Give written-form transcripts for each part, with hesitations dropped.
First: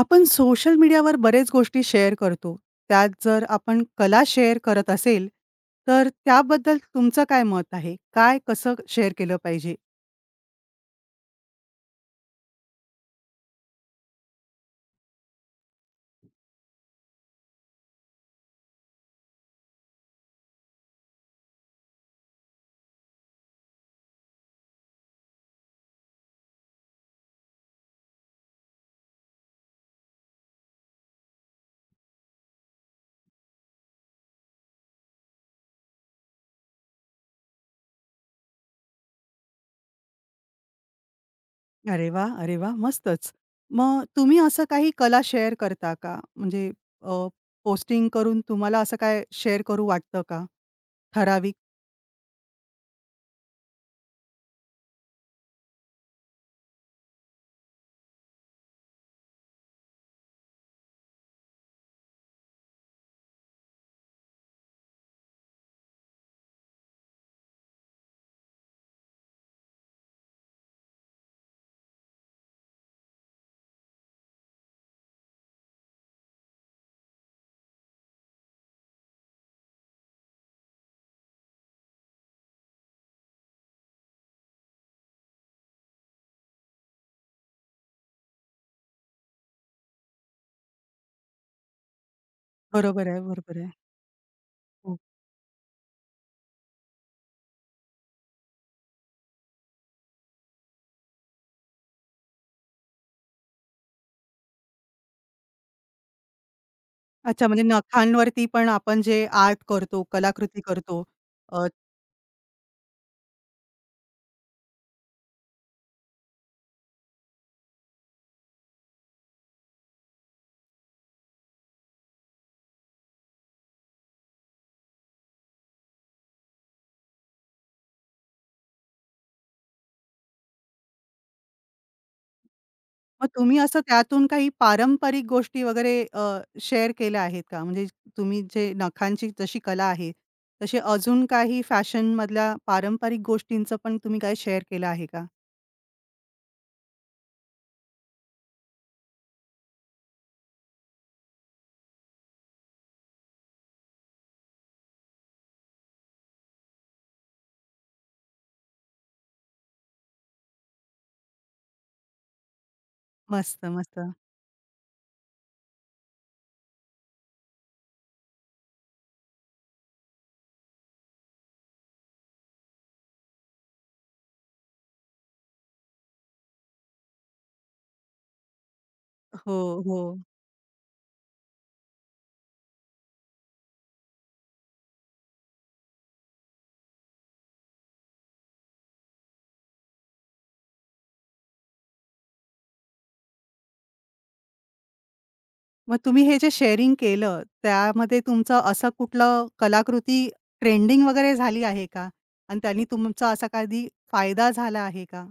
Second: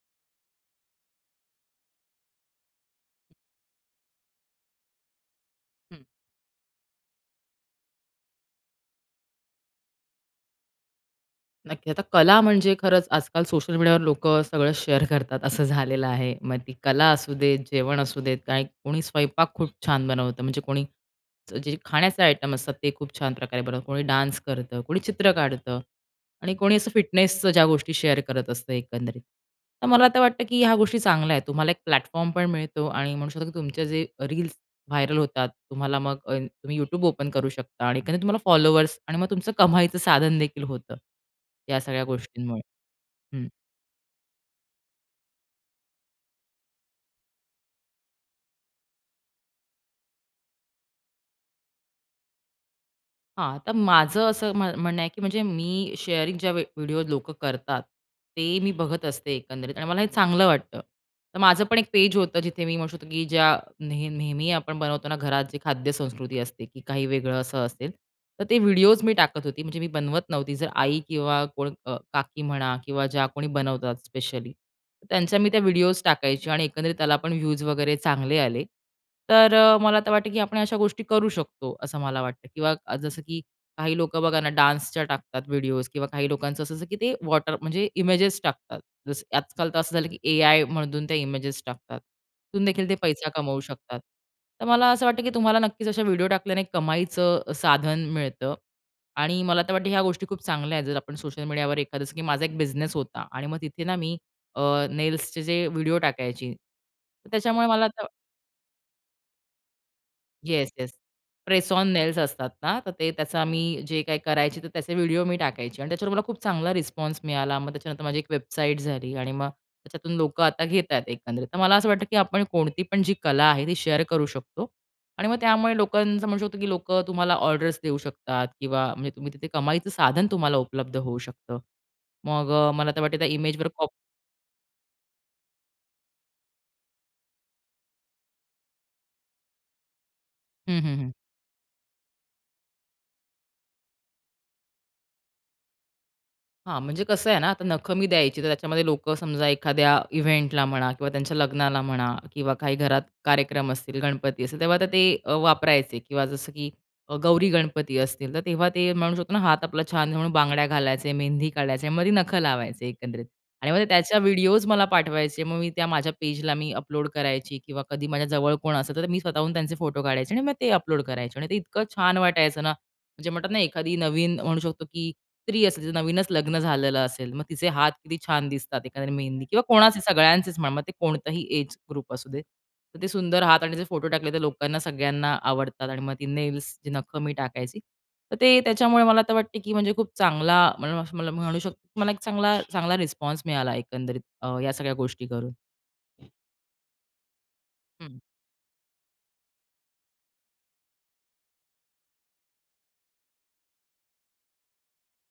आपण सोशल मीडियावर बरेच गोष्टी शेअर करतो. त्यात जर आपण कला शेअर करत असेल, हं, तर त्याबद्दल तुमचं काय मत आहे? काय, कसं शेअर केलं पाहिजे? नक्की. आता कला म्हणजे खरंच आजकाल सोशल मीडियावर लोकं सगळं शेअर करतात असं झालेलं आहे. मग ती कला असू देत, जेवण असू देत, काही कोणी स्वयंपाक खूप छान बनवतं. म्हणजे कोणी जे खाण्याचे आयटम असतात ते खूप छान प्रकारे बनवतं. कोणी डान्स करतं, कोणी चित्र काढतं आणि कोणी असं फिटनेसचं ज्या गोष्टी शेअर करत असतं एकंदरीत. तर मला आता वाटतं, की ह्या गोष्टी चांगल्या आहेत. तुम्हाला एक प्लॅटफॉर्म पण मिळतो आणि म्हणू शकतो, की तुमचे जे रील्स व्हायरल होतात. तुम्हाला मग तुम्ही YouTube ओपन करू शकता आणि एकंदरीत तुम्हाला फॉलोअर्स आणि मग तुमचं कमाईचं साधन देखील होतं, या सगळ्या अरे वाह! अरे गोष्टींमुळे. वाह! मस्तच. हं. मग तुम्ही असं काही कला शेअर करता का? म्हणजे अ, पोस्टिंग करून तुम्हाला असं काय शेअर करू वाटतं का? ठराविक तर माझं असं म्हणणं आहे, की म्हणजे मी शेअरिंग ज्या व्हिडिओ लोकं करतात, ते मी बघत असते एकंदरीत आणि मला हे चांगलं वाटतं. तर माझं पण एक पेज होतं, जिथे मी म्हणू शकतो, की ज्या नेहमी आपण बनवतो ना, घरात जे खाद्यसंस्कृती असते, की काही वेगळं असं असेल, तर ते व्हिडिओज मी टाकत होती. म्हणजे मी बनवत नव्हती. जर आई किंवा कोण काकी म्हणा किंवा ज्या कोणी बनवतात स्पेशली, त्यांच्या मी त्या व्हिडिओज टाकायची आणि एकंदरीत त्याला पण व्ह्यूज वगैरे चांगले आले. तर मला तर वाटतं की आपण अशा गोष्टी करू शकतो, असं मला वाटतं किंवा जसं की काही लोकं बघा ना डान्सच्या टाकतात व्हिडिओज किंवा काही लोकांचं असं असतं की ते वॉटर म्हणजे इमेजेस टाकतात. जसं आजकाल तर असं झालं की एआय मधून त्या इमेजेस टाकतात. तिथून देखील ते बरोबर आहे, पैसा कमवू बरोबर आहे. शकतात. तर मला हो. असं वाटतं की तुम्हाला नक्कीच अशा व्हिडिओ टाकल्याने कमाईचं साधन मिळतं आणि मला तर वाटतं ह्या गोष्टी खूप चांगल्या आहेत. जर आपण सोशल मीडियावर एखादं जसं की माझा एक बिझनेस होता आणि मग तिथे ना मी नेल्सचे जे व्हिडिओ टाकायची. तर अच्छा म्हणजे त्याच्यामुळे मला आता नखांवरती पण आपण जे आर्ट करतो, कलाकृती येस, येस. करतो. अ प्रेस ऑन नेल्स असतात ना, तर ते त्याचा मी जे काही करायची, तर त्याचे व्हिडिओ मी टाकायची आणि त्याच्यावर मला खूप चांगला रिस्पॉन्स मिळाला. मग त्याच्यानंतर माझी एक वेबसाईट झाली आणि मग त्याच्यातून लोकं आता घेतायत एकंदरीत. तर मला असं वाटतं, की आपण कोणती पण जी कला आहे, ती शेअर करू शकतो आणि मग त्यामुळे लोकांचं म्हणू शकतो, की लोकं तुम्हाला ऑर्डर्स देऊ शकतात किंवा म्हणजे तुम्ही तिथे कमाईचं साधन तुम्हाला उपलब्ध होऊ शकतं. मग मला तर वाटतं त्या मग तुम्ही इमेजवर असं कॉप त्यातून काही पारंपरिक गोष्टी वगैरे शेअर केल्या आहेत का? म्हणजे तुम्ही जे नखांची जशी कला आहे, तसे अजून काही फॅशनमधल्या पारंपरिक गोष्टींचं पण तुम्ही काही शेअर केलं आहे का? हां, म्हणजे कसं आहे ना, आता नखं मी द्यायची, तर त्याच्यामध्ये लोकं समजा एखाद्या इव्हेंटला म्हणा किंवा त्यांच्या लग्नाला म्हणा किंवा काही घरात कार्यक्रम असतील, गणपती असेल, तेव्हा तर ते वापरायचे किंवा जसं की गौरी गणपती असतील, तर तेव्हा ते म्हणू शकतो ना, हात आपला छान म्हणून बांगड्या घालायचे, मेहंदी काढायचे आणि मग ती नखं लावायचे एकंदरीत. मस्त, आणि मग ते मस्त. त्याच्या व्हिडिओज मला पाठवायचे. मग मी त्या माझ्या पेजला मी अपलोड करायची किंवा कधी माझ्या जवळ कोण असेल, तर मी स्वतःहून त्यांचे फोटो काढायचे आणि मग ते अपलोड करायचे आणि ते इतकं छान वाटायचं ना, म्हणजे म्हणतात ना, एखादी नवीन म्हणू शकतो की स्त्री असेल, तिचं नवीनच लग्न झालेलं असेल, मग तिचे हात किती छान दिसतात, एखाद्याने मेहंदी हो, किंवा कोणाचे हो. सगळ्यांचेच म्हणा, मग ते कोणताही एज ग्रुप असू दे. तर ते सुंदर हात आणि त्याचे फोटो टाकले, तर लोकांना सगळ्यांना आवडतात आणि मग ती नेल्स, जी नखं मी टाकायची. तर ते त्याच्यामुळे मला तर वाटते, की म्हणजे खूप चांगला मला मला म्हणू शकतो, की मला एक चांगला चांगला रिस्पॉन्स मिळाला एकंदरीत या सगळ्या गोष्टी करून. मग तुम्ही हे जे शेअरिंग केलं, हं. त्यामध्ये तुमचं असं कुठलं कलाकृती ट्रेंडिंग वगैरे झाली आहे का? आणि त्यांनी तुमचा असा कधी फायदा झाला आहे का?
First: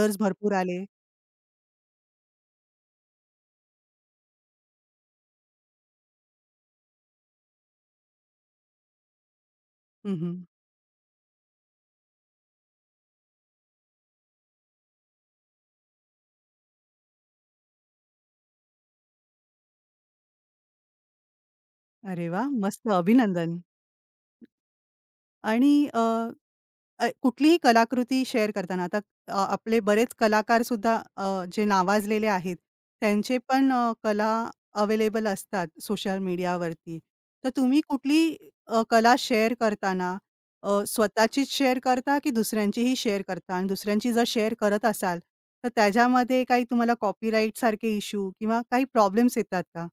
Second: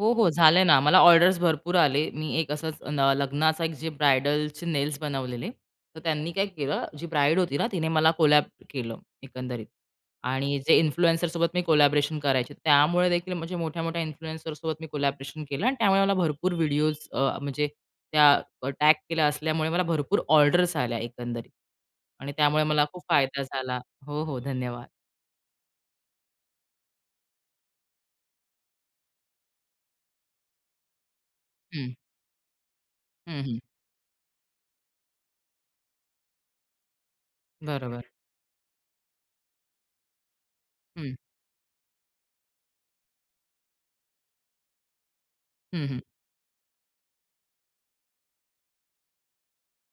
हो, हो. भरपूर झालंय ना. आले? मला ऑर्डर्स भरपूर आले. मी एक असंच न लग्नाचा एक जे ब्रायडलचे नेल्स बनवलेले. तर त्यांनी काय केलं, जी ब्राईड होती ना, तिने मला कोलॅब केलं एकंदरीत. हं, हं. आणि जे इन्फ्लुएन्सरसोबत मी कोलॅबोरेशन करायचे. त्यामुळे देखील म्हणजे मोठ्या-मोठ्या इन्फ्लुएन्सरसोबत मी कोलॅबोरेशन केलं आणि त्यामुळे मला भरपूर व्हिडिओज म्हणजे त्या टॅग केल्या असल्यामुळे मला भरपूर ऑर्डर्स आल्या एकंदरीत. अरे आणि वाह! त्यामुळे मला मस्त. खूप फायदा अभिनंदन. झाला. हो, हो. धन्यवाद. आणि अ अ, कुठलीही कलाकृती शेअर करताना आता आपले बरेच कलाकारसुद्धा जे हं. नावाजलेले आहेत, त्यांचे हं, हं. पण कला अवेलेबल असतात सोशल मीडियावरती. तर तुम्ही बरोबर. कुठली कला शेअर करताना हं. स्वतःचीच शेअर करता, की दुसऱ्यांचीही शेअर करता? आणि दुसऱ्यांची जर शेअर करत असाल, तर हं, हं. त्याच्यामध्ये काही तुम्हाला कॉपीराईट सारखे इश्यू किंवा काही प्रॉब्लेम्स येतात का?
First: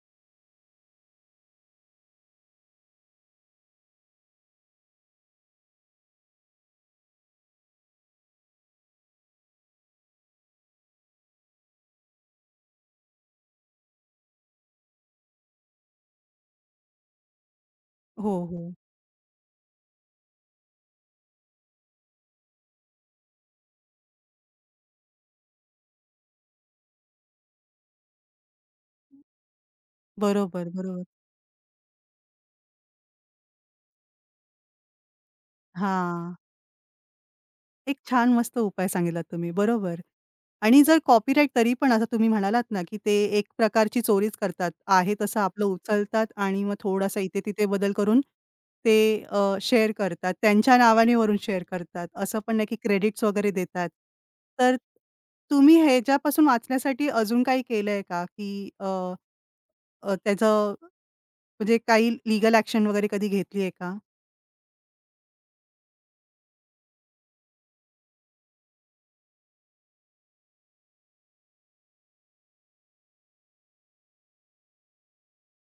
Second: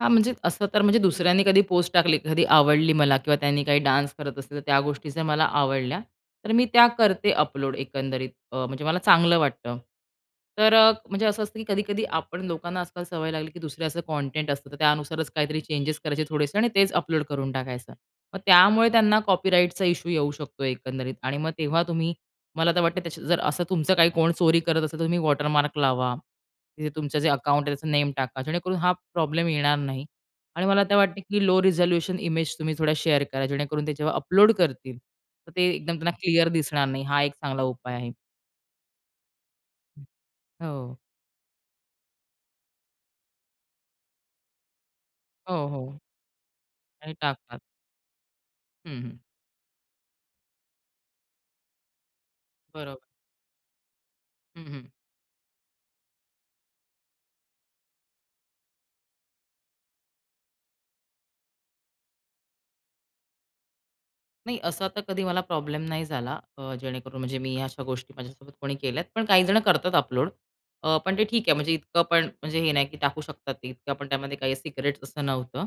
म्हणजे असं तर म्हणजे दुसऱ्यांनी कधी पोस्ट टाकली, कधी आवडली मला किंवा त्यांनी काही डान्स करत असेल, तर त्या गोष्टी जर मला आवडल्या, तर मी त्या करते अपलोड एकंदरीत. म्हणजे मला चांगलं वाटतं. तर म्हणजे असं असतं की कधी-कधी आपण लोकांना आजकाल सवय लागली की दुसऱ्याचं कंटेंट असतं, तर त्यानुसारच काहीतरी चेंजेस करायचे थोडेसे आणि तेच अपलोड करून टाकायचं. हो, मग हो. त्यामुळे त्यांना कॉपीराईटचा इश्यू येऊ शकतो एकंदरीत आणि मग तेव्हा तुम्ही मला तर वाटतं त्याच्या जर असं तुमचं काही कोण चोरी करत असेल, तर तुम्ही वॉटरमार्क लावा तिथे तुमचं जे अकाउंट आहे त्याचं नेम टाका, जेणेकरून हा प्रॉब्लेम येणार नाही. आणि बरोबर, मला तर बरोबर. वाटते की लो रिझोल्यूशन इमेज तुम्ही थोड्या शेअर करा, जेणेकरून ते जेव्हा अपलोड करतील, तर ते एकदम त्यांना हां. क्लिअर दिसणार नाही. हा एक चांगला उपाय एक आहे. छान मस्त उपाय सांगितलात तुम्ही. बरोबर. आणि हो. जर कॉपीराईट तरी पण आता तुम्ही म्हणालात ना, की ते एक प्रकारची चोरीच करतात. आहे तसं आपलं हो, हो. उचलतात आणि मग आणि थोडासा टाकतात. इथे-तिथे बदल करून ते हं, हं. शेअर करतात. त्यांच्या नावाने वरून शेअर करतात. असं पण नाही की बरोबर. क्रेडिट्स वगैरे देतात. हं, तर हं. तुम्ही ह्याच्यापासून वाचण्यासाठी अजून काही केलंय का? की त्याचं म्हणजे काही लीगल ॲक्शन वगैरे कधी घेतली आहे का? नाही असा तर कधी मला प्रॉब्लेम नाही झाला जेणेकरून म्हणजे मी ह्या अशा गोष्टी माझ्यासोबत कोणी केल्यात. पण काही जण करतात अपलोड. पण ते ठीक आहे म्हणजे इतकं पण म्हणजे हे नाही की टाकू शकतात ते. इतकं पण त्यामध्ये काही सिक्रेट्स असं नव्हतं.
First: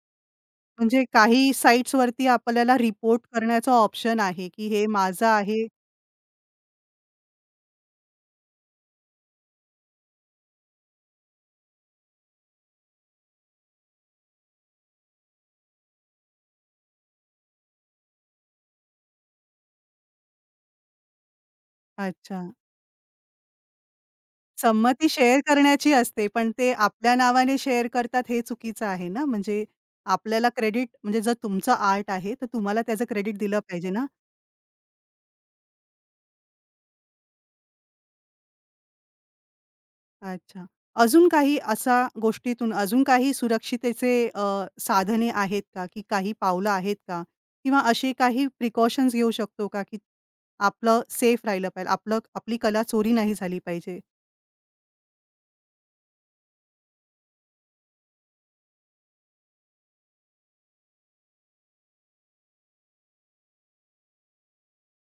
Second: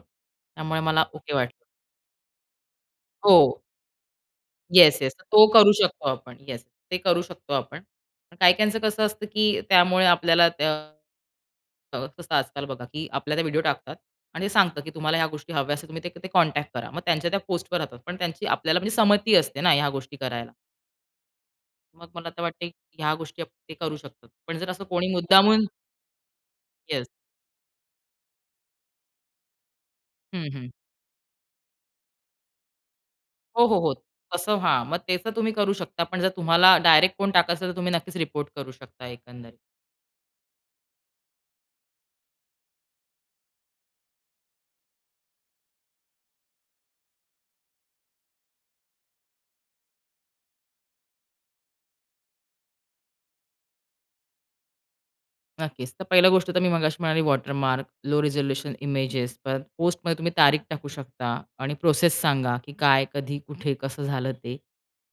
त्यामुळे मला म्हणजे ओके काही वाटलं. साइट्सवरती आपल्याला रिपोर्ट हो. करण्याचा ऑप्शन आहे, की हे येस, येस. माझं तो आहे. करू शकतो आपण. येस, ते करू शकतो आपण. पण काही-काहींचं कसं असतं, की त्यामुळे आपल्याला त्या कसं आजकाल बघा, की आपल्या त्या व्हिडिओ टाकतात आणि ते सांगतं, की तुम्हाला ह्या गोष्टी हव्या असतील, तुम्ही ते कॉन्टॅक्ट करा. मग त्यांच्या त्या पोस्टवर राहतात. पण त्यांची आपल्याला म्हणजे संमती असते ना ह्या गोष्टी करायला. मग मला तर अच्छा. वाटते की ह्या गोष्टी ते करू शकतात. पण जर असं संमती कोणी शेअर मुद्दामून करण्याची असते, पण ते येस. आपल्या नावाने शेअर करतात हे चुकीचं आहे ना. म्हणजे आपल्याला क्रेडिट म्हणजे जर तुमचं आर्ट आहे, तर तुम्हाला त्याचं क्रेडिट दिलं हो, हो, पाहिजे हो. ना? तसं हां, मग त्याचं तुम्ही करू शकता. पण जर तुम्हाला डायरेक्ट कोण टाकायचं, तर तुम्ही नक्कीच रिपोर्ट करू शकता एकंदरीत. अच्छा. अजून काही अशा गोष्टीतून अजून काही सुरक्षितेचे साधने आहेत का? की काही पावलं आहेत का? किंवा असे काही प्रिकॉशन्स घेऊ शकतो का, की आपलं सेफ राहिलं पाहिजे, आपलं आपली कला चोरी नाही झाली पाहिजे? नक्कीच. तर पहिली गोष्ट तर मी मगाशी म्हणाली वॉटरमार्क, लो रिझोल्यूशन इमेजेस, परत पोस्टमध्ये तुम्ही तारीख टाकू शकता आणि प्रोसेस सांगा, की काय, कधी, कुठे, कसं झालं ते.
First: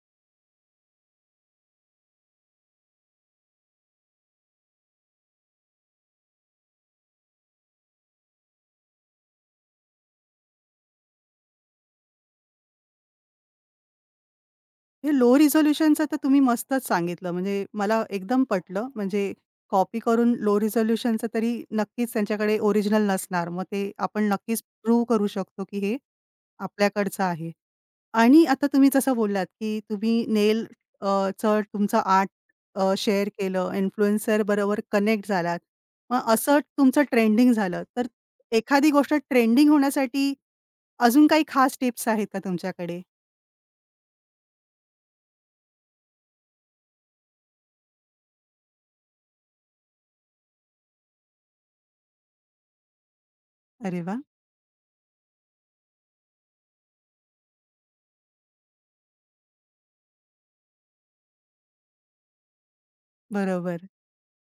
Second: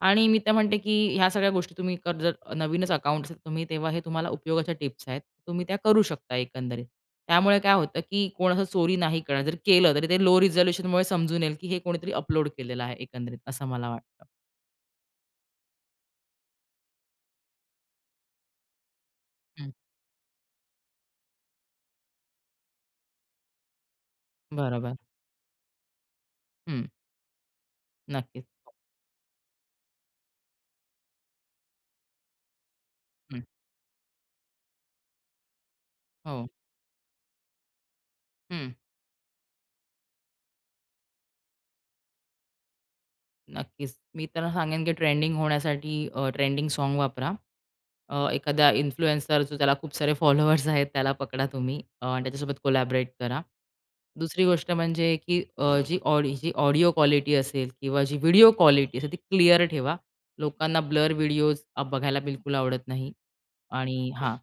आणि मी तर म्हणते, की ह्या सगळ्या गोष्टी तुम्ही कर जर नवीनच अकाउंट असेल तुम्ही तेव्हा हे तुम्हाला उपयोगाच्या टिप्स आहेत. तुम्ही त्या करू शकता एकंदरीत. त्यामुळे काय होतं, की कोण असं चोरी नाही करणार. जर केलं तरी ते लो रिझोल्यूशनमुळे समजून येईल, की हे कोणीतरी अपलोड केलेलं आहे एकंदरीत असं मला वाटतं. हे लो रिझोल्यूशनचं तर तुम्ही मस्तच सांगितलं. म्हणजे मला एकदम पटलं. म्हणजे हं. कॉपी करून लो रिझोल्यूशनचं तरी नक्कीच त्यांच्याकडे ओरिजिनल नसणार. मग ते आपण नक्कीच बरोबर. प्रूव्ह करू शकतो, की हे हं. आपल्याकडचं आहे. आणि नक्कीच. आता तुम्ही जसं बोललात, की तुम्ही नेल अ, तुमचं आर्ट शेअर हं. केलं, इन्फ्लुएन्सर बरोबर कनेक्ट झालात. मग हो. असं तुमचं ट्रेंडिंग झालं, तर हं. एखादी गोष्ट ट्रेंडिंग होण्यासाठी अजून काही खास टिप्स आहेत का तुमच्याकडे? नक्कीच. मी तर सांगेन, की ट्रेंडिंग होण्यासाठी ट्रेंडिंग साँग वापरा. एखादा इन्फ्लुएन्सर जो त्याला खूप सारे फॉलोअर्स आहेत, त्याला पकडा तुम्ही आणि त्याच्यासोबत कोलॅबोरेट करा. अरे वाह! दुसरी गोष्ट म्हणजे, की जी ऑडिओ क्वालिटी असेल किंवा जी व्हिडिओ क्वालिटी असेल, ती क्लिअर ठेवा. लोकांना ब्लर व्हिडिओज बघायला बिलकुल आवडत नाही. बरोबर. आणि हां,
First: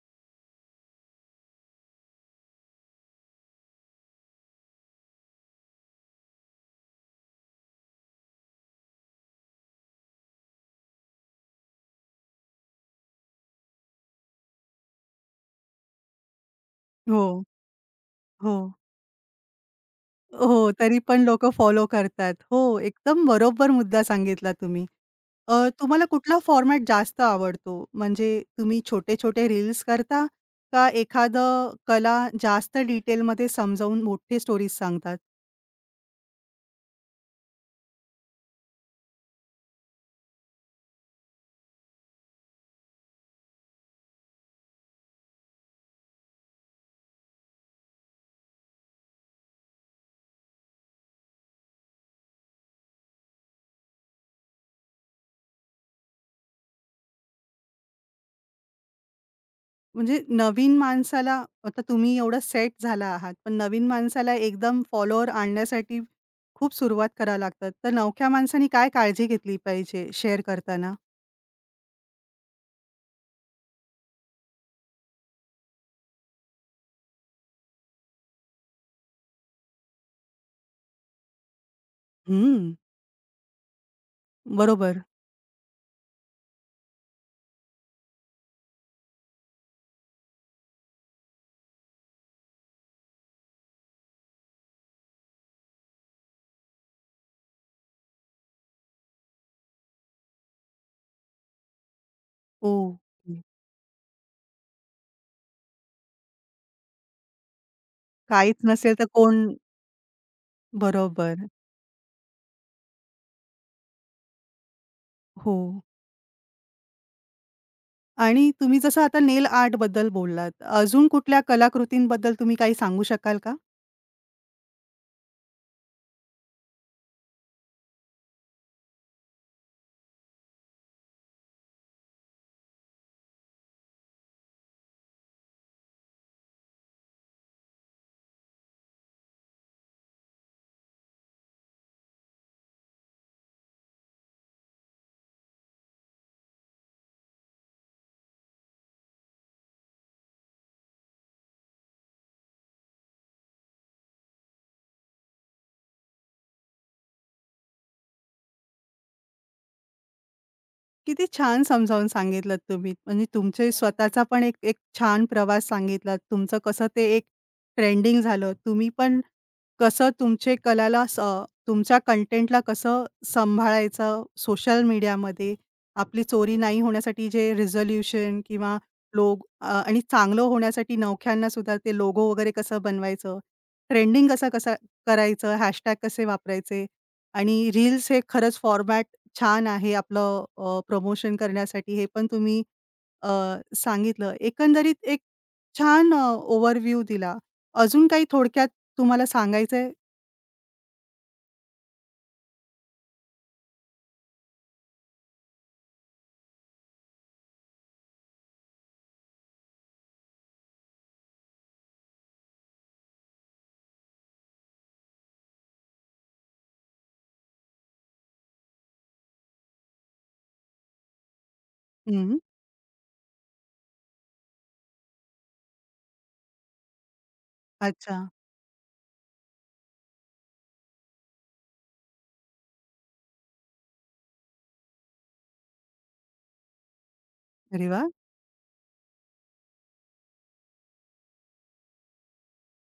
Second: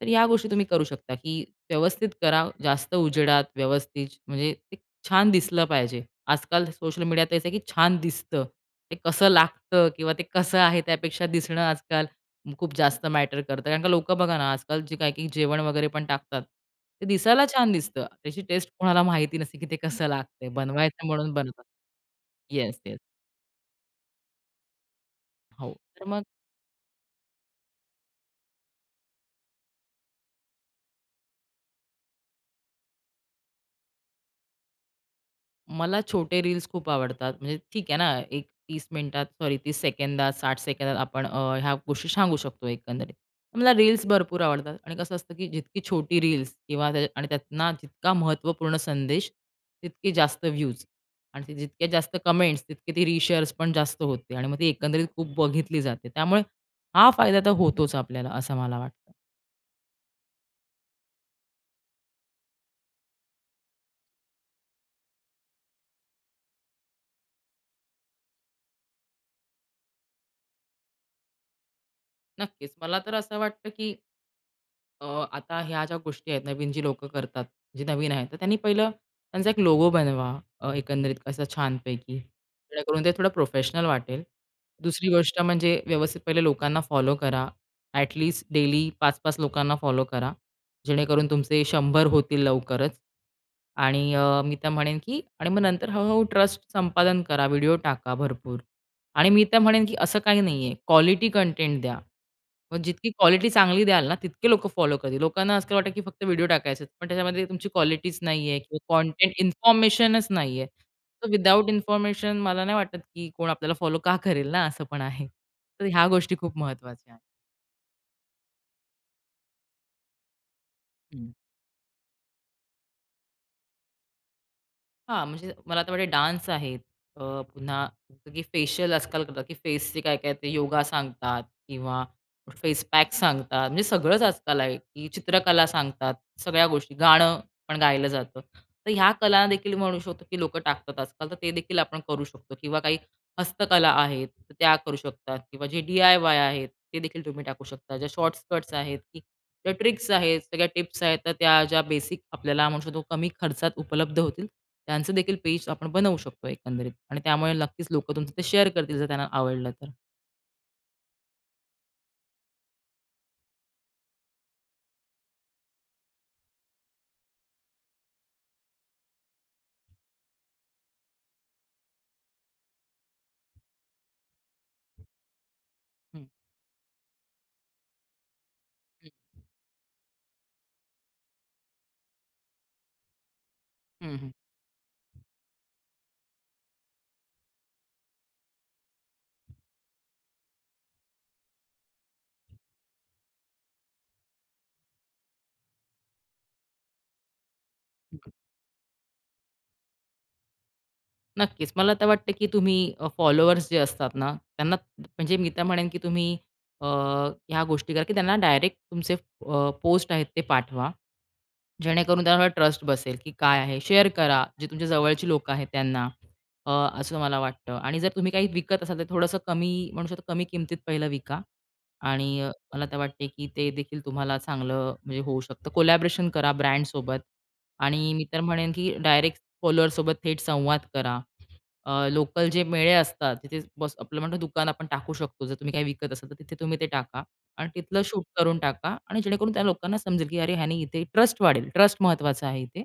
तर ह्या गोष्टी तुम्ही करू शकता, की व्यवस्थित करा. जास्त उजेडात व्यवस्थित म्हणजे ते छान दिसलं पाहिजे. आजकाल सोशल मीडियात तेच आहे, की छान दिसतं. ते कसं लागतं किंवा ते कसं आहे त्यापेक्षा दिसणं आजकाल खूप जास्त मॅटर करतं. कारण का लोकं बघा ना, आजकाल जे काही काही जेवण वगैरे पण टाकतात, ते हो. दिसायला छान दिसतं. त्याची हो. टेस्ट कोणाला माहिती नसते, की ते कसं लागतंय. हो, तरी बनवायचं पण म्हणून लोकं बनवतात. फॉलो करतात. हो, येस, येस. एकदम बरोबर मुद्दा सांगितला तुम्ही. अ, हो. तुम्हाला तर मग कुठला फॉर्मॅट जास्त आवडतो? म्हणजे तुम्ही छोटे-छोटे रील्स करता का एखादं कला जास्त डिटेलमध्ये समजावून मोठी स्टोरीज सांगतात? मला छोटे रील्स खूप आवडतात. म्हणजे ठीक आहे ना, एक 30 मिनिटात सॉरी 30 सेकंदात, 60 सेकंदात आपण ह्या गोष्टी सांगू शकतो एकंदरीत. तर मला रील्स भरपूर आवडतात आणि कसं असतं, की जितकी छोटी रील्स किंवा त्या आणि त्यातना जितका महत्त्वपूर्ण संदेश, तितके जास्त व्ह्यूज आणि ते जितके जास्त कमेंट्स, तितके ती रीशेअर्स पण जास्त होते आणि मग ती एकंदरीत खूप बघितली जाते. त्यामुळे हा फायदा तर होतोच आपल्याला, असं मला वाटतं. म्हणजे नवीन माणसाला आता तुम्ही एवढं सेट झाला आहात, पण नवीन माणसाला एकदम फॉलोवर आणण्यासाठी खूप सुरुवात करावी लागतात. तर नवख्या माणसाने काय काळजी घेतली पाहिजे शेअर करताना? नक्कीच. मला तर असं वाटतं, की अ, आता ह्या ज्या गोष्टी आहेत नवीन जी लोकं करतात, जे नवीन आहेत, तर त्यांनी पहिलं त्यांचा एक लोगो बनवा एकंदरीत असा छानपैकी. हं, जेणेकरून ते थोडं प्रोफेशनल वाटेल. बरोबर. दुसरी गोष्ट म्हणजे व्यवस्थित पहिले लोकांना फॉलो करा. ॲट डेली 5-5 लोकांना फॉलो करा. जेणेकरून तुमचे 100 होतील लवकरच. आणि मी तर म्हणेन की आणि मग नंतर हळू ट्रस्ट संपादन करा. व्हिडिओ टाका भरपूर. आणि मी तर म्हणेन, की असं काही नाहीये. क्वालिटी कंटेंट द्या. हो. मग जितकी क्वालिटी चांगली द्याल ना, तितके लोकं फॉलो करतील. लोकांना आजकाल वाटतं, की फक्त व्हिडिओ टाकायचे आहेत. पण त्याच्यामध्ये तुमची क्वालिटीच काहीच नाहीये नसेल किंवा तर कंटेंट कोण इन्फॉर्मेशनच नाहीये. तर बरोबर. विदाऊट इन्फॉर्मेशन मला नाही वाटत, की कोण आपल्याला फॉलो का करेल ना, असं पण आहे. हो. तर ह्या गोष्टी खूप महत्त्वाच्या आहेत. आणि तुम्ही जसं आता नेल आर्टबद्दल बोललात. अजून कुठल्या कलाकृतींबद्दल तुम्ही काही सांगू शकाल का? हां, म्हणजे मला तर वाटते डान्स आहेत. अ, पुन्हा जसं की फेशियल आजकाल करतात, की फेसचे काय-काय ते योगा सांगतात किंवा फेस पॅक सांगतात. म्हणजे सगळंच आजकाल आहे, की चित्रकला सांगतात, सगळ्या गोष्टी. गाणं पण गायलं जातं. तर ह्या कला देखील म्हणू शकतो, की लोकं टाकतात आजकाल. तर ते देखील आपण करू शकतो किंवा काही हस्तकला आहेत, तर त्या करू शकतात किंवा जे डी-आय-वाय आहेत, ते देखील तुम्ही टाकू शकता. ज्या शॉर्ट स्कर्ट्स आहेत, त्या ट्रिक्स आहेत, सगळ्या टिप्स आहेत. तर त्या ज्या बेसिक आपल्याला म्हणू शकतो कमी खर्चात उपलब्ध होतील, त्यांचं देखील पेज आपण बनवू शकतो एकंदरीत आणि त्यामुळे नक्कीच लोकं तुमचं ते शेअर करतील जर त्यांना आवडलं तर. किती छान समजावून सांगितलत तुम्ही. म्हणजे तुमचे स्वतःचा पण एक एक छान प्रवास सांगितलात. तुमचं कसं ते एक ट्रेंडिंग झालं. तुम्ही पण कसं तुमचे कलाला स तुमच्या कंटेंटला कसं सांभाळायचं सोशल मीडियामध्ये. आपली हं. चोरी नाही होण्यासाठी जे रिझोल्यूशन किंवा लोग आणि चांगलं होण्यासाठी नवख्यांना सुद्धा ते लोगो वगैरे कसं बनवायचं. हं, ट्रेंडिंग हं, कसं कसं करायचं, हॅशटॅग कसे वापरायचे आणि रील्स हे खरंच फॉर्मॅट छान आहे आपलं प्रमोशन करण्यासाठी हे पण तुम्ही अ, सांगितलं. एकंदरीत एक छान ओव्हरव्ह्यू दिला. अजून काही थोडक्यात तुम्हाला सांगायचंय? नक्कीच. मला तर वाटतं, की तुम्ही फॉलोअर्स जे असतात ना, त्यांना म्हणजे मी तर म्हणेन, की तुम्ही अ, ह्या गोष्टी करा, की त्यांना डायरेक्ट तुमचे पोस्ट आहेत ते पाठवा जेणेकरून त्याला ट्रस्ट बसेल, की काय आहे. शेअर करा, जे तुमच्या जवळची लोकं आहेत त्यांना. अ, असं मला वाटतं आणि जर तुम्ही काही विकत असाल, तर थोडंसं कमी म्हणू शकतो कमी किमतीत पहिलं विका आणि हं. मला तर वाटते, की ते देखील तुम्हाला चांगलं म्हणजे होऊ शकतं. कोलॅबोरेशन करा ब्रँडसोबत आणि अच्छा. मी तर म्हणेन, की डायरेक्ट फॉलोअरसोबत थेट संवाद करा. लोकल जे मेळे असतात, तिथे बस आपलं म्हणतो दुकान आपण टाकू शकतो. जर तुम्ही काही विकत असाल, तर तिथे तुम्ही ते टाका. आणि अरे तिथलं वाह! शूट करून टाका आणि जेणेकरून त्या लोकांना समजेल, की अरे ह्याने इथे ट्रस्ट वाढेल. ट्रस्ट महत्वाचा आहे इथे.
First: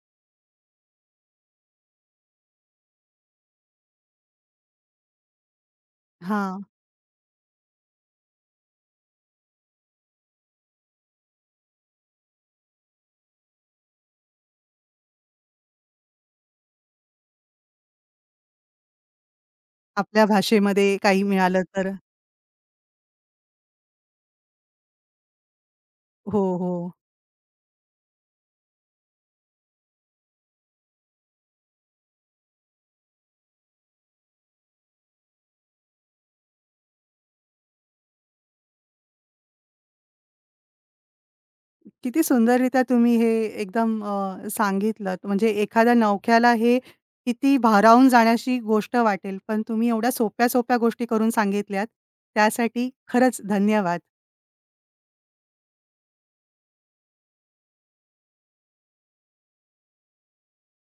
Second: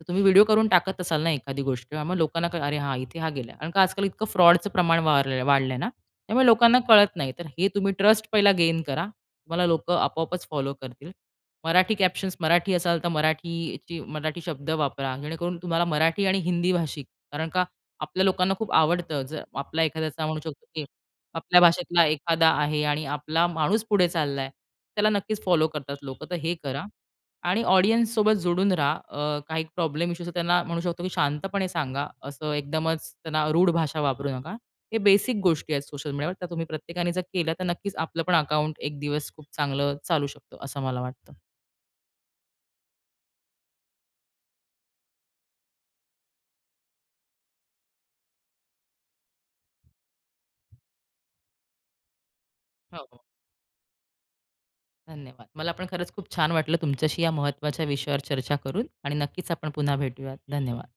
तर तुम्ही व्हिडिओ करून टाकत असाल ना एखादी गोष्ट, मग लोकांना कळेल, "अरे हां, इथे हा गेला." कारण का आजकाल इतकं फ्रॉडचं प्रमाण वाढलंय वाढलंय ना, त्यामुळे हां. लोकांना कळत नाही. तर हे तुम्ही ट्रस्ट पहिला गेन करा. तुम्हाला लोकं आपोआपच फॉलो करतील. मराठी कॅप्शन्स मराठी असाल तर मराठीची मराठी शब्द वापरा, जेणेकरून तुम्हाला मराठी आणि हिंदी भाषिक कारण का आपल्या लोकांना खूप आवडतं. जर आपला आपल्या एखाद्याचा म्हणू शकतो, भाषेमध्ये काही आपल्या मिळालं तर भाषेतला एखादा आहे आणि आपला माणूस पुढे चाललाय, त्याला नक्कीच फॉलो करतात लोकं. तर हो, हे हो. करा आणि ऑडियन्ससोबत जोडून राहा. काही प्रॉब्लेम इश्यूज त्यांना म्हणू शकतो, की शांतपणे सांगा. असं एकदमच त्यांना रूढ भाषा वापरू नका. हे बेसिक गोष्टी आहेत सोशल मीडियावर. त्या तुम्ही प्रत्येकाने जर केल्या, तर नक्कीच आपलं पण अकाउंट एक दिवस खूप चांगलं चालू शकतं, असं मला वाटतं. किती सुंदररीत्या तुम्ही हे एकदम सांगितलत. म्हणजे एखाद्या नवख्याला हे किती भारावून जाण्याची गोष्ट वाटेल, पण तुम्ही एवढ्या सोप्या-सोप्या गोष्टी करून सांगितल्यात. त्यासाठी हो, हो. खरंच धन्यवाद. धन्यवाद. मला पण खरंच खूप छान वाटलं तुमच्याशी या महत्त्वाच्या विषयावर चर्चा करून आणि नक्कीच आपण पुन्हा भेटूयात. धन्यवाद.